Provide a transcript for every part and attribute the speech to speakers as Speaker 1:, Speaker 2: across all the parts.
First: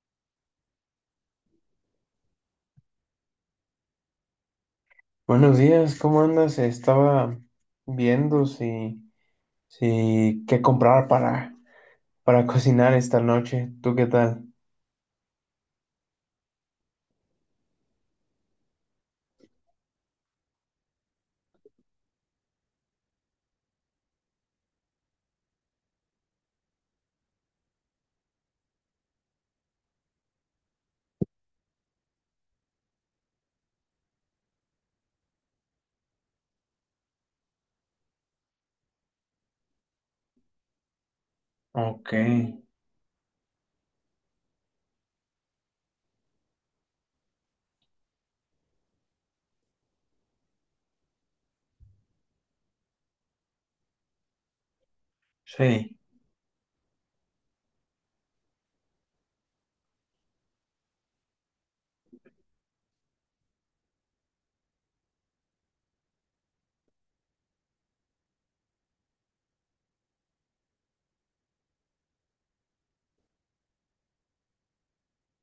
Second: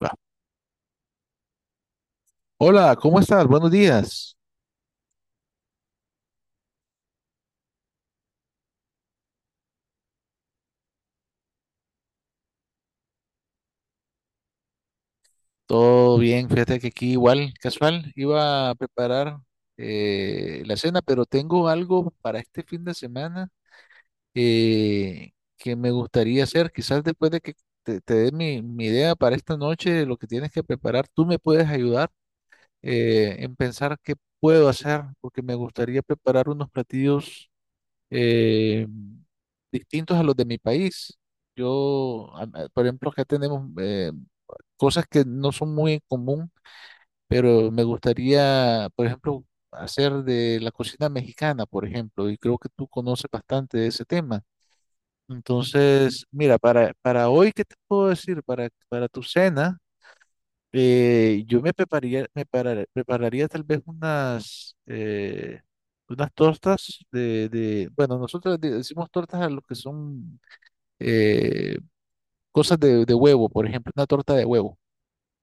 Speaker 1: Va. Hola, ¿cómo estás? Buenos días.
Speaker 2: Buenos días, ¿cómo andas? Estaba viendo si qué comprar para cocinar esta noche. ¿Tú qué tal?
Speaker 1: Todo bien, fíjate que aquí igual, casual, iba a preparar la cena, pero tengo algo para este fin de semana que me gustaría hacer. Quizás después de que te dé mi idea para esta noche, lo que tienes que preparar, tú me puedes ayudar en pensar qué puedo hacer, porque me gustaría preparar unos platillos eh, distintos a los de mi país.
Speaker 2: Ok,
Speaker 1: Yo, por ejemplo, acá tenemos cosas que no son muy en común, pero me gustaría, por ejemplo, hacer de la cocina mexicana, por ejemplo, y creo que tú conoces bastante de ese tema.
Speaker 2: sí.
Speaker 1: Entonces, mira, para hoy, ¿qué te puedo decir? Para tu cena, yo me prepararía, prepararía tal vez unas, unas tortas de, bueno, nosotros decimos tortas a lo que son eh, cosas de huevo, por ejemplo, una torta de huevo,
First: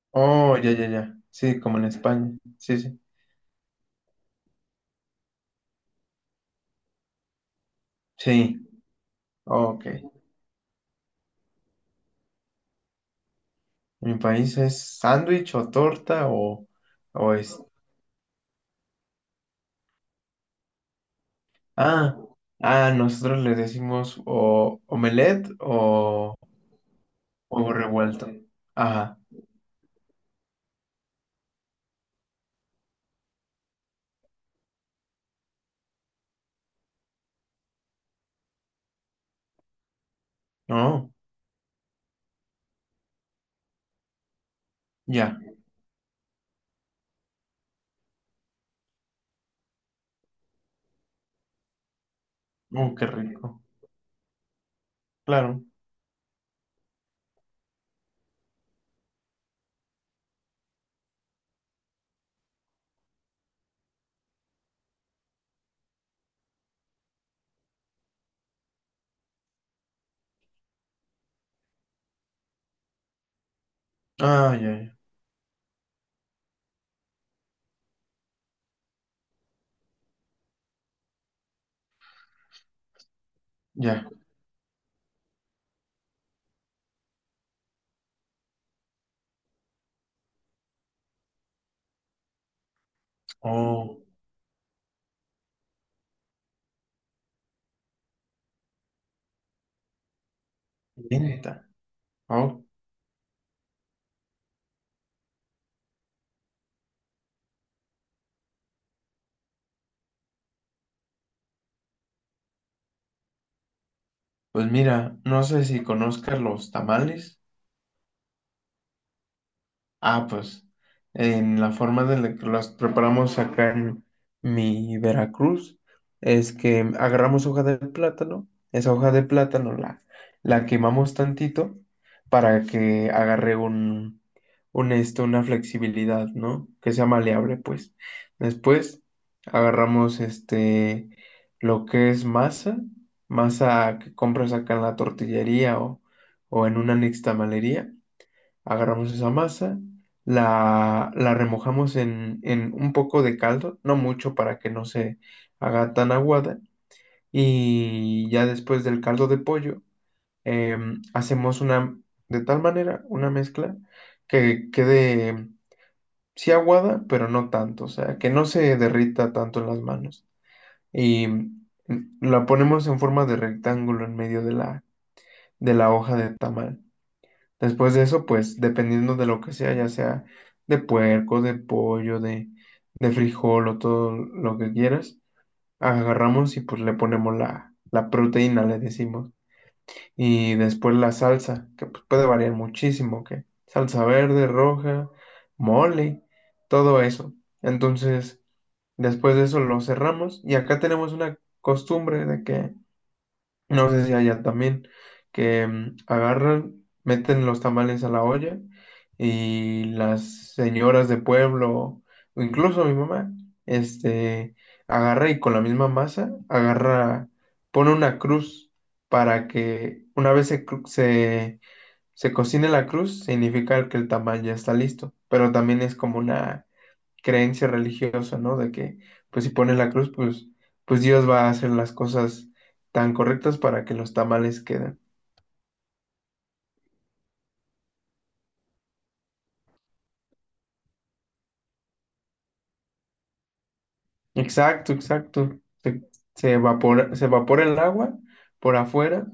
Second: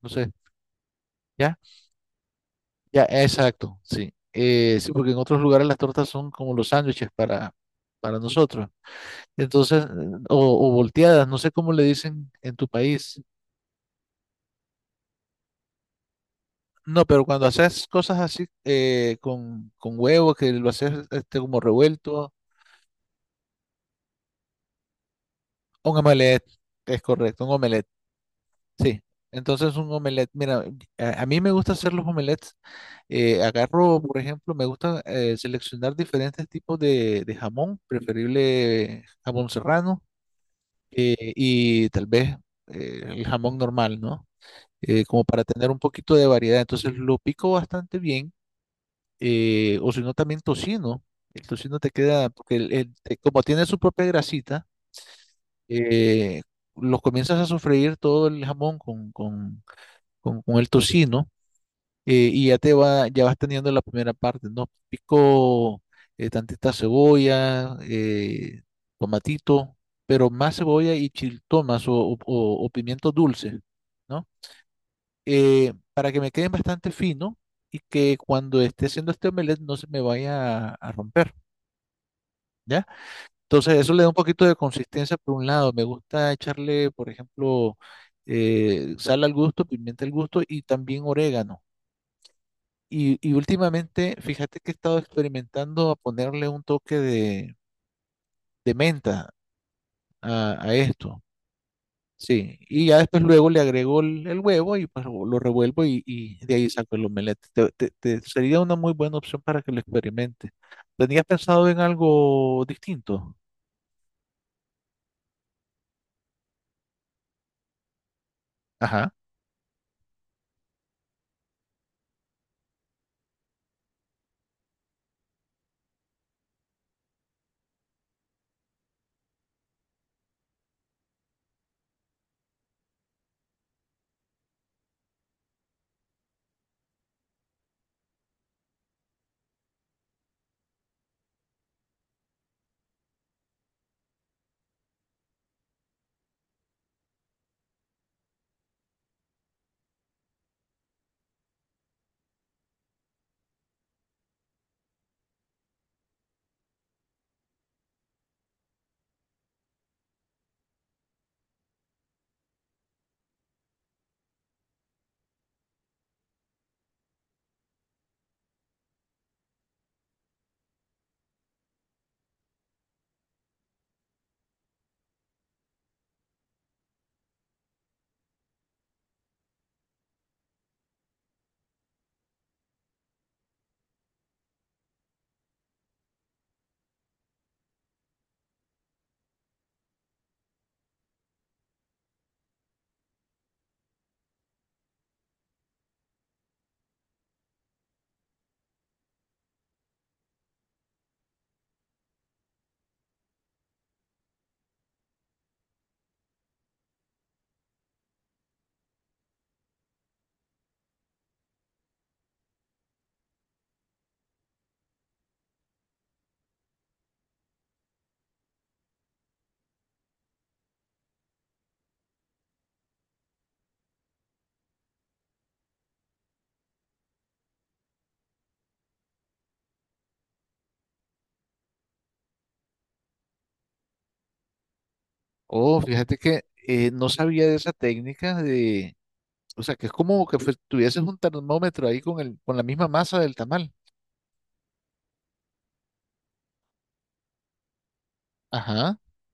Speaker 1: no sé,
Speaker 2: Oh, ya, ya, ya.
Speaker 1: ¿ya?
Speaker 2: Sí, como en España. Sí, sí.
Speaker 1: Ya, exacto, sí. Sí, porque en otros lugares las tortas son como los sándwiches para
Speaker 2: Sí,
Speaker 1: nosotros. Entonces,
Speaker 2: ok.
Speaker 1: o volteadas, no sé cómo le dicen en tu país.
Speaker 2: Mi país es sándwich o torta o,
Speaker 1: No, pero
Speaker 2: o
Speaker 1: cuando
Speaker 2: es...
Speaker 1: haces cosas así con huevo, que lo haces este, como
Speaker 2: Ah,
Speaker 1: revuelto,
Speaker 2: nosotros le decimos o omelette
Speaker 1: un
Speaker 2: o
Speaker 1: omelette, es correcto, un
Speaker 2: huevo
Speaker 1: omelette,
Speaker 2: revuelto.
Speaker 1: sí.
Speaker 2: Ajá,
Speaker 1: Entonces, un omelette, mira, a mí me gusta hacer los omelettes. Eh, agarro, por ejemplo, me gusta seleccionar diferentes tipos de jamón, preferible jamón serrano
Speaker 2: no,
Speaker 1: y tal vez el jamón normal, ¿no? Como
Speaker 2: ya.
Speaker 1: para tener un poquito de variedad. Entonces lo pico bastante bien, o si no también tocino. El tocino te queda, porque
Speaker 2: Oh, qué
Speaker 1: como
Speaker 2: rico.
Speaker 1: tiene su propia grasita,
Speaker 2: Claro.
Speaker 1: eh, lo comienzas a sofreír todo el jamón con el tocino y ya te va, ya vas teniendo la primera parte, ¿no? Pico tantita cebolla, tomatito, pero más cebolla y chiltomas o pimientos dulces, ¿no?
Speaker 2: Ah, ya,
Speaker 1: Para que me queden bastante fino y que cuando esté haciendo este omelette no se me vaya a romper, ¿ya? Entonces eso le
Speaker 2: ya.
Speaker 1: da un poquito de consistencia por un lado. Me gusta echarle, por ejemplo, sal al gusto, pimienta al gusto y también orégano. Y
Speaker 2: Oh,
Speaker 1: últimamente, fíjate que he estado experimentando a ponerle un toque de menta a esto.
Speaker 2: venta.
Speaker 1: Sí,
Speaker 2: Oh,
Speaker 1: y ya después luego le agrego el huevo y pues lo revuelvo y de ahí saco el omelette. Sería una muy buena opción para que lo experimentes. ¿Tenías pensado en algo distinto?
Speaker 2: pues mira, no sé si conozcas los tamales.
Speaker 1: Ajá.
Speaker 2: Ah, pues en la forma de la que las preparamos acá en mi Veracruz es que agarramos hoja de plátano, esa hoja de plátano la quemamos tantito para que agarre un esto, una flexibilidad, ¿no? Que sea maleable, pues. Después agarramos este, lo que es masa, masa que compras acá en la tortillería o en una nixtamalería. Agarramos esa masa, la remojamos en un poco de caldo, no mucho para que no se haga tan aguada. Y ya después del caldo de pollo, hacemos una, de tal manera, una mezcla que quede, sí aguada, pero no tanto, o sea, que no se derrita tanto en las manos. Y la ponemos en forma de rectángulo en medio de de la hoja de tamal. Después de eso, pues dependiendo de lo que sea, ya sea de puerco, de pollo, de frijol o todo lo que quieras, agarramos y pues le ponemos la proteína, le decimos. Y después la salsa, que pues, puede variar muchísimo, que salsa verde, roja, mole, todo eso. Entonces, después de eso lo cerramos y acá tenemos una costumbre de que no sé si allá también, que agarran, meten los tamales a la olla y las señoras de pueblo, o incluso mi mamá, este, agarra y con la misma masa, agarra, pone una cruz para que una vez se cocine la cruz, significa que el tamal ya está listo, pero también es como una creencia religiosa, ¿no? De que, pues si pones la cruz, pues Dios va a hacer las cosas tan correctas para que los tamales queden.
Speaker 1: Oh, fíjate que no sabía de esa técnica de, o sea, que es como que tuvieses un termómetro ahí con el, con la misma masa del tamal.
Speaker 2: Exacto, exacto. Se evapora el agua por
Speaker 1: Ajá.
Speaker 2: afuera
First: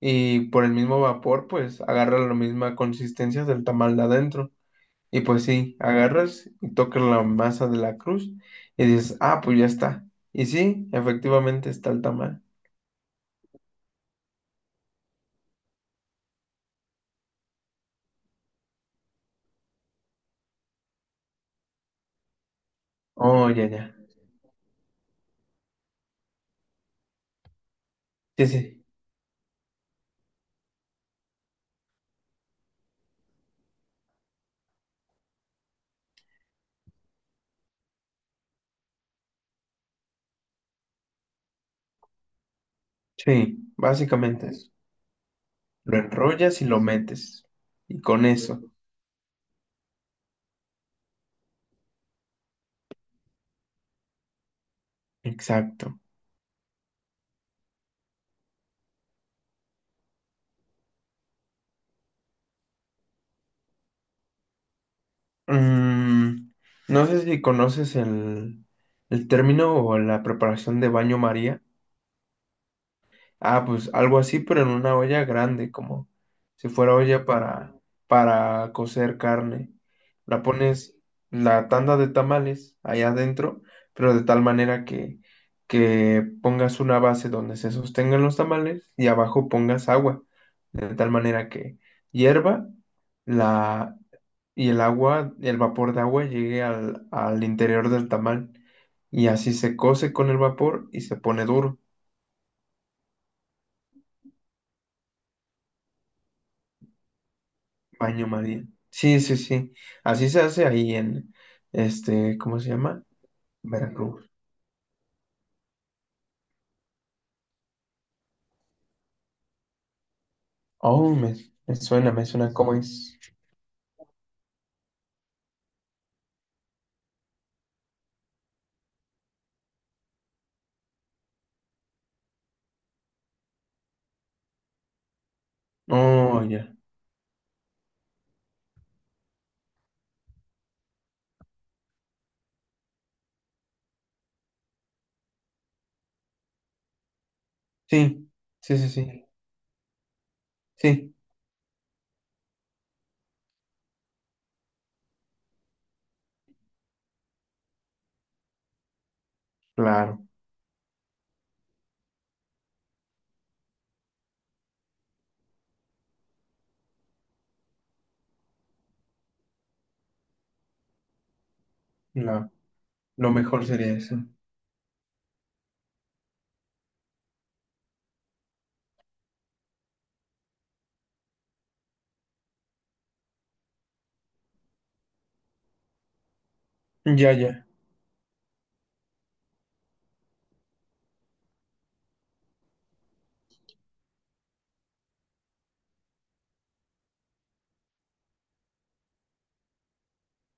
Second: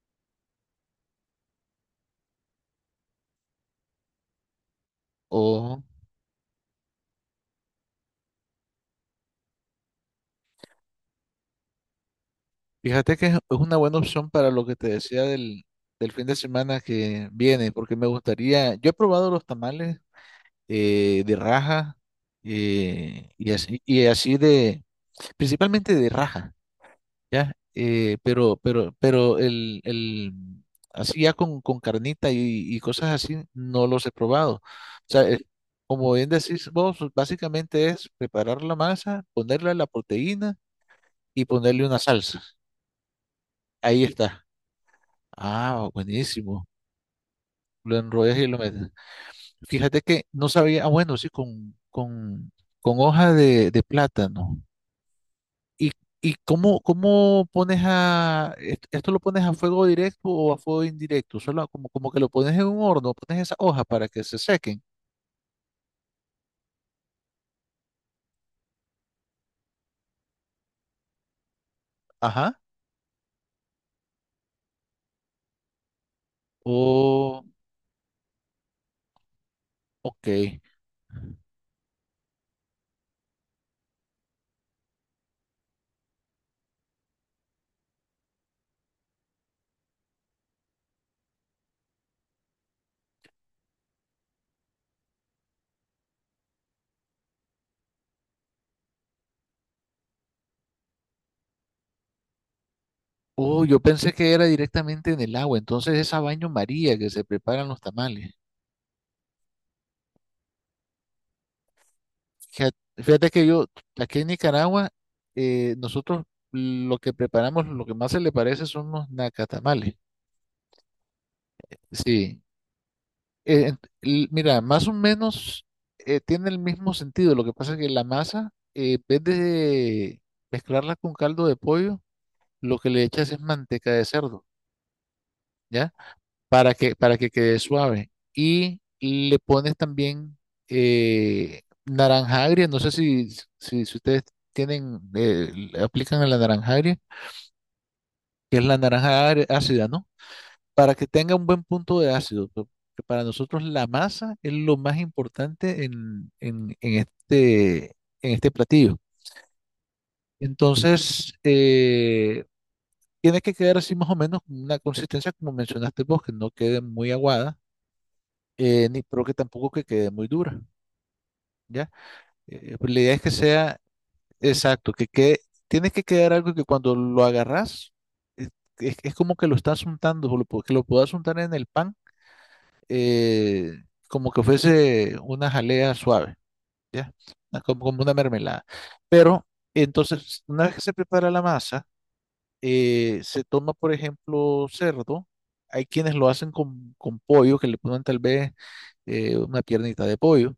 Speaker 2: y por el mismo vapor, pues agarra la misma consistencia del tamal de adentro. Y pues sí, agarras y tocas la masa de la cruz y dices, ah, pues ya está. Y sí, efectivamente está el tamal.
Speaker 1: Fíjate que es una buena opción para lo que te decía del, del fin de semana que viene, porque me gustaría, yo he probado los tamales de raja
Speaker 2: Oh, ya, ya.
Speaker 1: y así de, principalmente de raja, ¿ya?
Speaker 2: Sí, sí.
Speaker 1: Pero el, así ya con carnita y cosas así, no los he probado. O sea, como bien decís vos, básicamente es preparar la masa, ponerle la proteína y ponerle una salsa.
Speaker 2: Sí,
Speaker 1: Ahí está.
Speaker 2: básicamente eso.
Speaker 1: Ah,
Speaker 2: Lo enrollas y
Speaker 1: buenísimo.
Speaker 2: lo metes.
Speaker 1: Lo
Speaker 2: Y con
Speaker 1: enrollas y lo
Speaker 2: eso,
Speaker 1: metes. Fíjate que no sabía, ah, bueno, sí, con hoja de plátano. ¿Y,
Speaker 2: exacto.
Speaker 1: y cómo, cómo pones a, esto lo pones a fuego directo o a fuego indirecto? Solo como, como que lo pones en un horno, pones esa hoja para que se sequen.
Speaker 2: Mm, no sé si conoces el término o la preparación de baño María.
Speaker 1: Ajá.
Speaker 2: Ah, pues algo así, pero en una olla grande, como si fuera olla
Speaker 1: Oh,
Speaker 2: para cocer carne.
Speaker 1: ok.
Speaker 2: La pones la tanda de tamales allá adentro, pero de tal manera que pongas una base donde se sostengan los tamales y abajo pongas agua, de tal manera que hierva la, y el agua, el vapor de agua llegue al interior del tamal. Y así se cose con el vapor y se pone duro.
Speaker 1: Oh, yo pensé que era directamente en el agua, entonces esa baño María que se preparan los
Speaker 2: Baño
Speaker 1: tamales.
Speaker 2: María. Sí, sí, sí. Así se hace ahí en, este, ¿cómo se
Speaker 1: Ja-
Speaker 2: llama?
Speaker 1: Fíjate que yo, aquí en
Speaker 2: Veracruz.
Speaker 1: Nicaragua, nosotros lo que preparamos, lo que más se le parece son los nacatamales.
Speaker 2: Oh, me
Speaker 1: Sí.
Speaker 2: suena cómo es.
Speaker 1: Mira, más o menos tiene el mismo sentido. Lo que pasa es que la masa, en vez de mezclarla con caldo de pollo, lo que le echas es manteca de cerdo, ¿ya?
Speaker 2: Oh,
Speaker 1: Para
Speaker 2: ya.
Speaker 1: que, para que quede suave. Y le pones también naranja agria, no sé si, si ustedes tienen, le aplican a la naranja agria,
Speaker 2: Sí,
Speaker 1: que es
Speaker 2: sí,
Speaker 1: la
Speaker 2: sí, sí.
Speaker 1: naranja agria ácida, ¿no? Para que
Speaker 2: Sí,
Speaker 1: tenga un buen punto de ácido, porque para nosotros la masa es lo más importante en, en este platillo.
Speaker 2: claro.
Speaker 1: Entonces, tiene que quedar así más o menos una consistencia como mencionaste vos, que no quede muy aguada ni, pero que tampoco que quede muy dura, ¿ya?
Speaker 2: la-
Speaker 1: Pues la idea es que
Speaker 2: Lo mejor
Speaker 1: sea
Speaker 2: sería eso.
Speaker 1: exacto, que quede, tiene que quedar algo que cuando lo agarras, es, es como que lo estás untando, o lo que lo puedas untar en el pan, eh, como que fuese una jalea suave, ¿ya?
Speaker 2: Ya,
Speaker 1: Ah,
Speaker 2: ya.
Speaker 1: como, como una mermelada. Pero entonces, una vez que se prepara la masa, se toma, por ejemplo, cerdo. Hay quienes lo hacen con pollo, que le ponen tal vez una piernita de pollo.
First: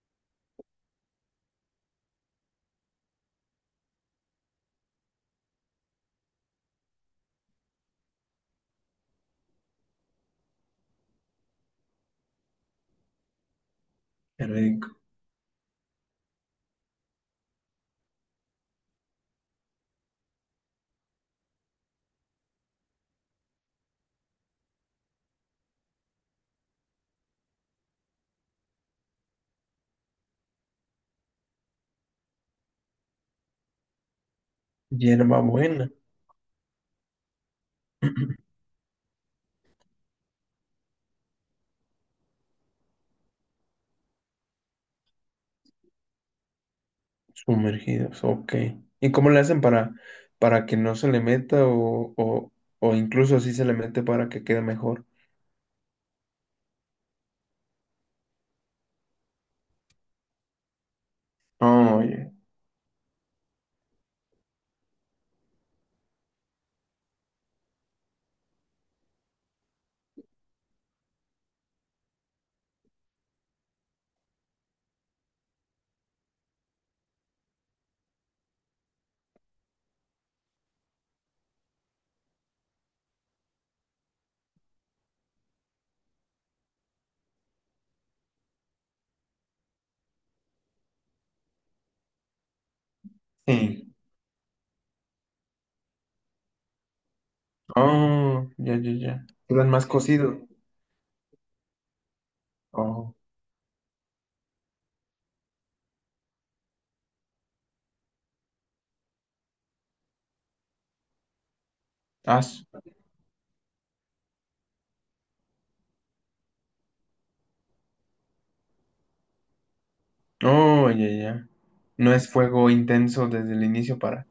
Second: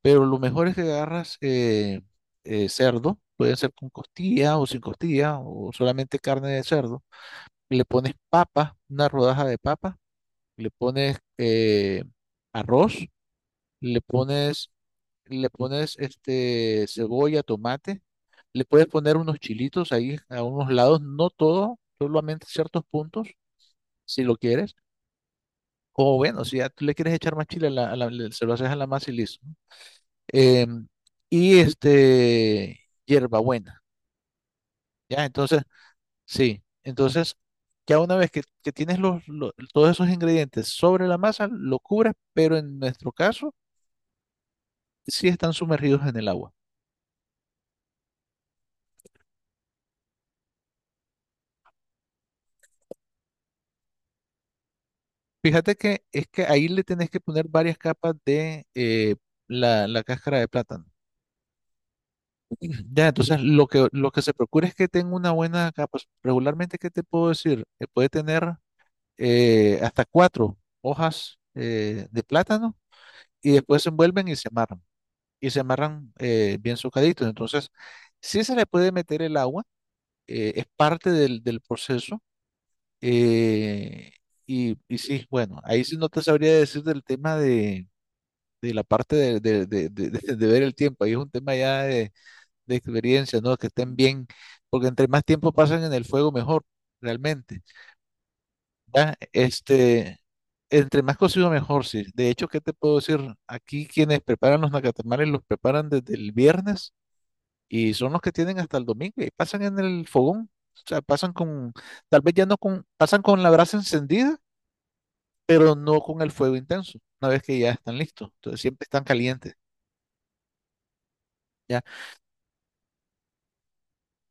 Speaker 1: Pero lo mejor es que agarras cerdo, puede ser con costilla o sin costilla, o solamente carne de cerdo. Le pones papa, una rodaja de papa, le pones arroz, le
Speaker 2: Qué
Speaker 1: pones,
Speaker 2: rico.
Speaker 1: le pones este, cebolla, tomate, le puedes poner unos chilitos ahí a unos lados, no todo, solamente ciertos puntos, si lo quieres. O bueno, si ya tú le quieres echar más chile, se lo haces a la masa y listo. em, y este, hierbabuena, ¿ya?
Speaker 2: Hierba
Speaker 1: Entonces,
Speaker 2: buena.
Speaker 1: sí, entonces, ya una vez que tienes los, todos esos ingredientes sobre la masa, lo cubres, pero en nuestro caso, sí están sumergidos en el agua.
Speaker 2: Sumergidos, ok. ¿Y cómo le hacen para que no se le meta o incluso si se le mete para que quede mejor?
Speaker 1: Fíjate que es que ahí le tenés que poner varias capas de la, la cáscara de plátano.
Speaker 2: Oh, ya.
Speaker 1: Ya, entonces lo que se procura es que tenga una buena capa. Regularmente, ¿qué te puedo decir? Puede tener hasta 4 hojas de plátano y después se envuelven y se amarran bien socaditos. Entonces, sí se le puede meter el agua, es parte del, del proceso. eh, y, y sí, bueno, ahí sí no te sabría decir del tema de la parte de, de ver el tiempo, ahí es un tema ya de experiencia, ¿no? Que
Speaker 2: Sí.
Speaker 1: estén bien, porque entre más tiempo pasan en el fuego, mejor, realmente.
Speaker 2: Oh, ya, ya,
Speaker 1: Ya,
Speaker 2: ya. Lo más
Speaker 1: este,
Speaker 2: cocido.
Speaker 1: entre más cocido mejor, sí. De hecho, ¿qué te puedo
Speaker 2: Oh,
Speaker 1: decir? Aquí quienes preparan los nacatamares los preparan desde el viernes y son los que tienen hasta el domingo y pasan en el fogón. O sea, pasan con, tal vez ya no
Speaker 2: as.
Speaker 1: con, pasan con la brasa encendida, pero no con el fuego intenso, una vez que ya están listos. Entonces siempre están calientes,
Speaker 2: Oh, ya, ya.
Speaker 1: ¿ya?
Speaker 2: No es fuego intenso desde el inicio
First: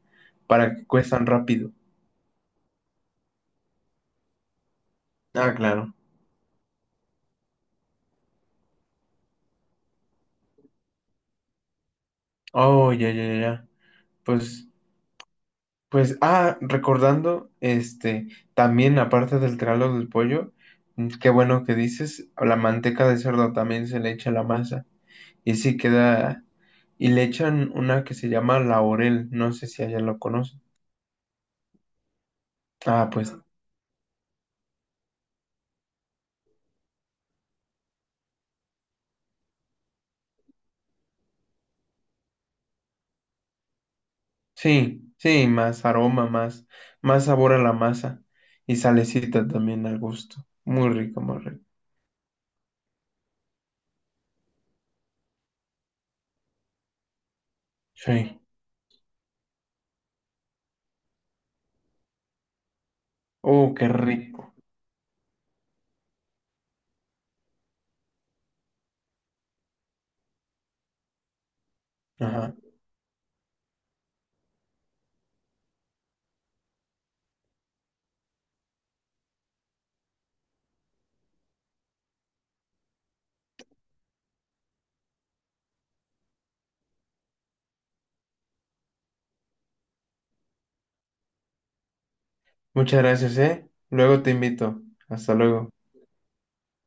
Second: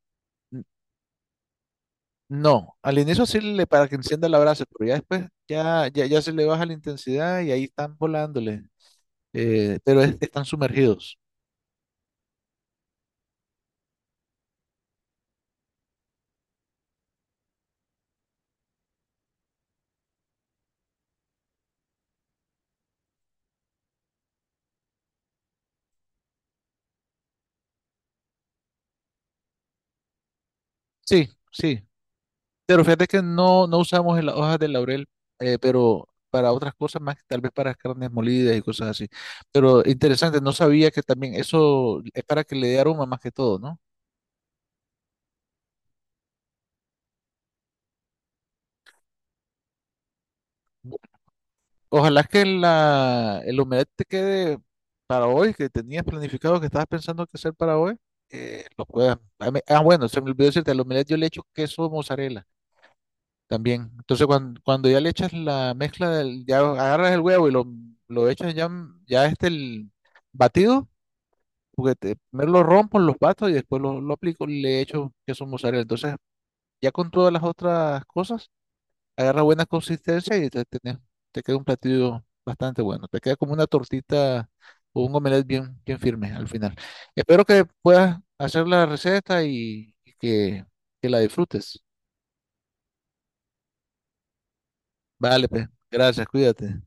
Speaker 1: N-
Speaker 2: para que cuezan rápido.
Speaker 1: No, al inicio sí le para que encienda la brasa, pero ya después
Speaker 2: Ah, claro.
Speaker 1: ya se le baja la intensidad y ahí están volándole, pero están sumergidos.
Speaker 2: Oh, ya, ya, ya. Ya. Pues, pues, ah, recordando, este, también aparte del tralo del pollo, mm, qué bueno que dices, la manteca de cerdo también se le echa a la masa. Y sí queda, y le echan una que se llama laurel, no sé si allá lo conocen.
Speaker 1: Sí, sí. Pero fíjate
Speaker 2: Ah,
Speaker 1: que
Speaker 2: pues
Speaker 1: no, no usamos en las hojas de laurel, pero para otras cosas más, tal vez para carnes molidas y cosas así. Pero interesante, no sabía que también eso es para que le dé aroma más que todo, ¿no?
Speaker 2: sí, sí, más aroma, más, más sabor a la masa y salecita también al gusto. Muy rico, muy rico.
Speaker 1: Ojalá que la, el omelette te quede para hoy, que tenías planificado, que estabas pensando que hacer para hoy,
Speaker 2: Sí.
Speaker 1: lo puedas. Ah, ah, bueno, se me olvidó decirte, al omelette yo le echo queso mozzarella
Speaker 2: Oh, qué
Speaker 1: también. Entonces,
Speaker 2: rico.
Speaker 1: cuando, cuando ya le echas la mezcla, del, ya agarras el huevo y lo echas ya, ya este el batido juguete. Primero
Speaker 2: Ajá.
Speaker 1: lo rompo, los bato y después lo aplico y le echo queso mozzarella. Entonces, ya con todas las otras cosas, agarra buena consistencia y te, te queda un platillo bastante bueno. Te queda como una tortita o un omelette bien, bien firme al final. Espero que puedas hacer la receta y que la disfrutes.
Speaker 2: Muchas gracias, ¿eh? Luego te invito. Hasta
Speaker 1: Vale, pues,
Speaker 2: luego.
Speaker 1: gracias, cuídate.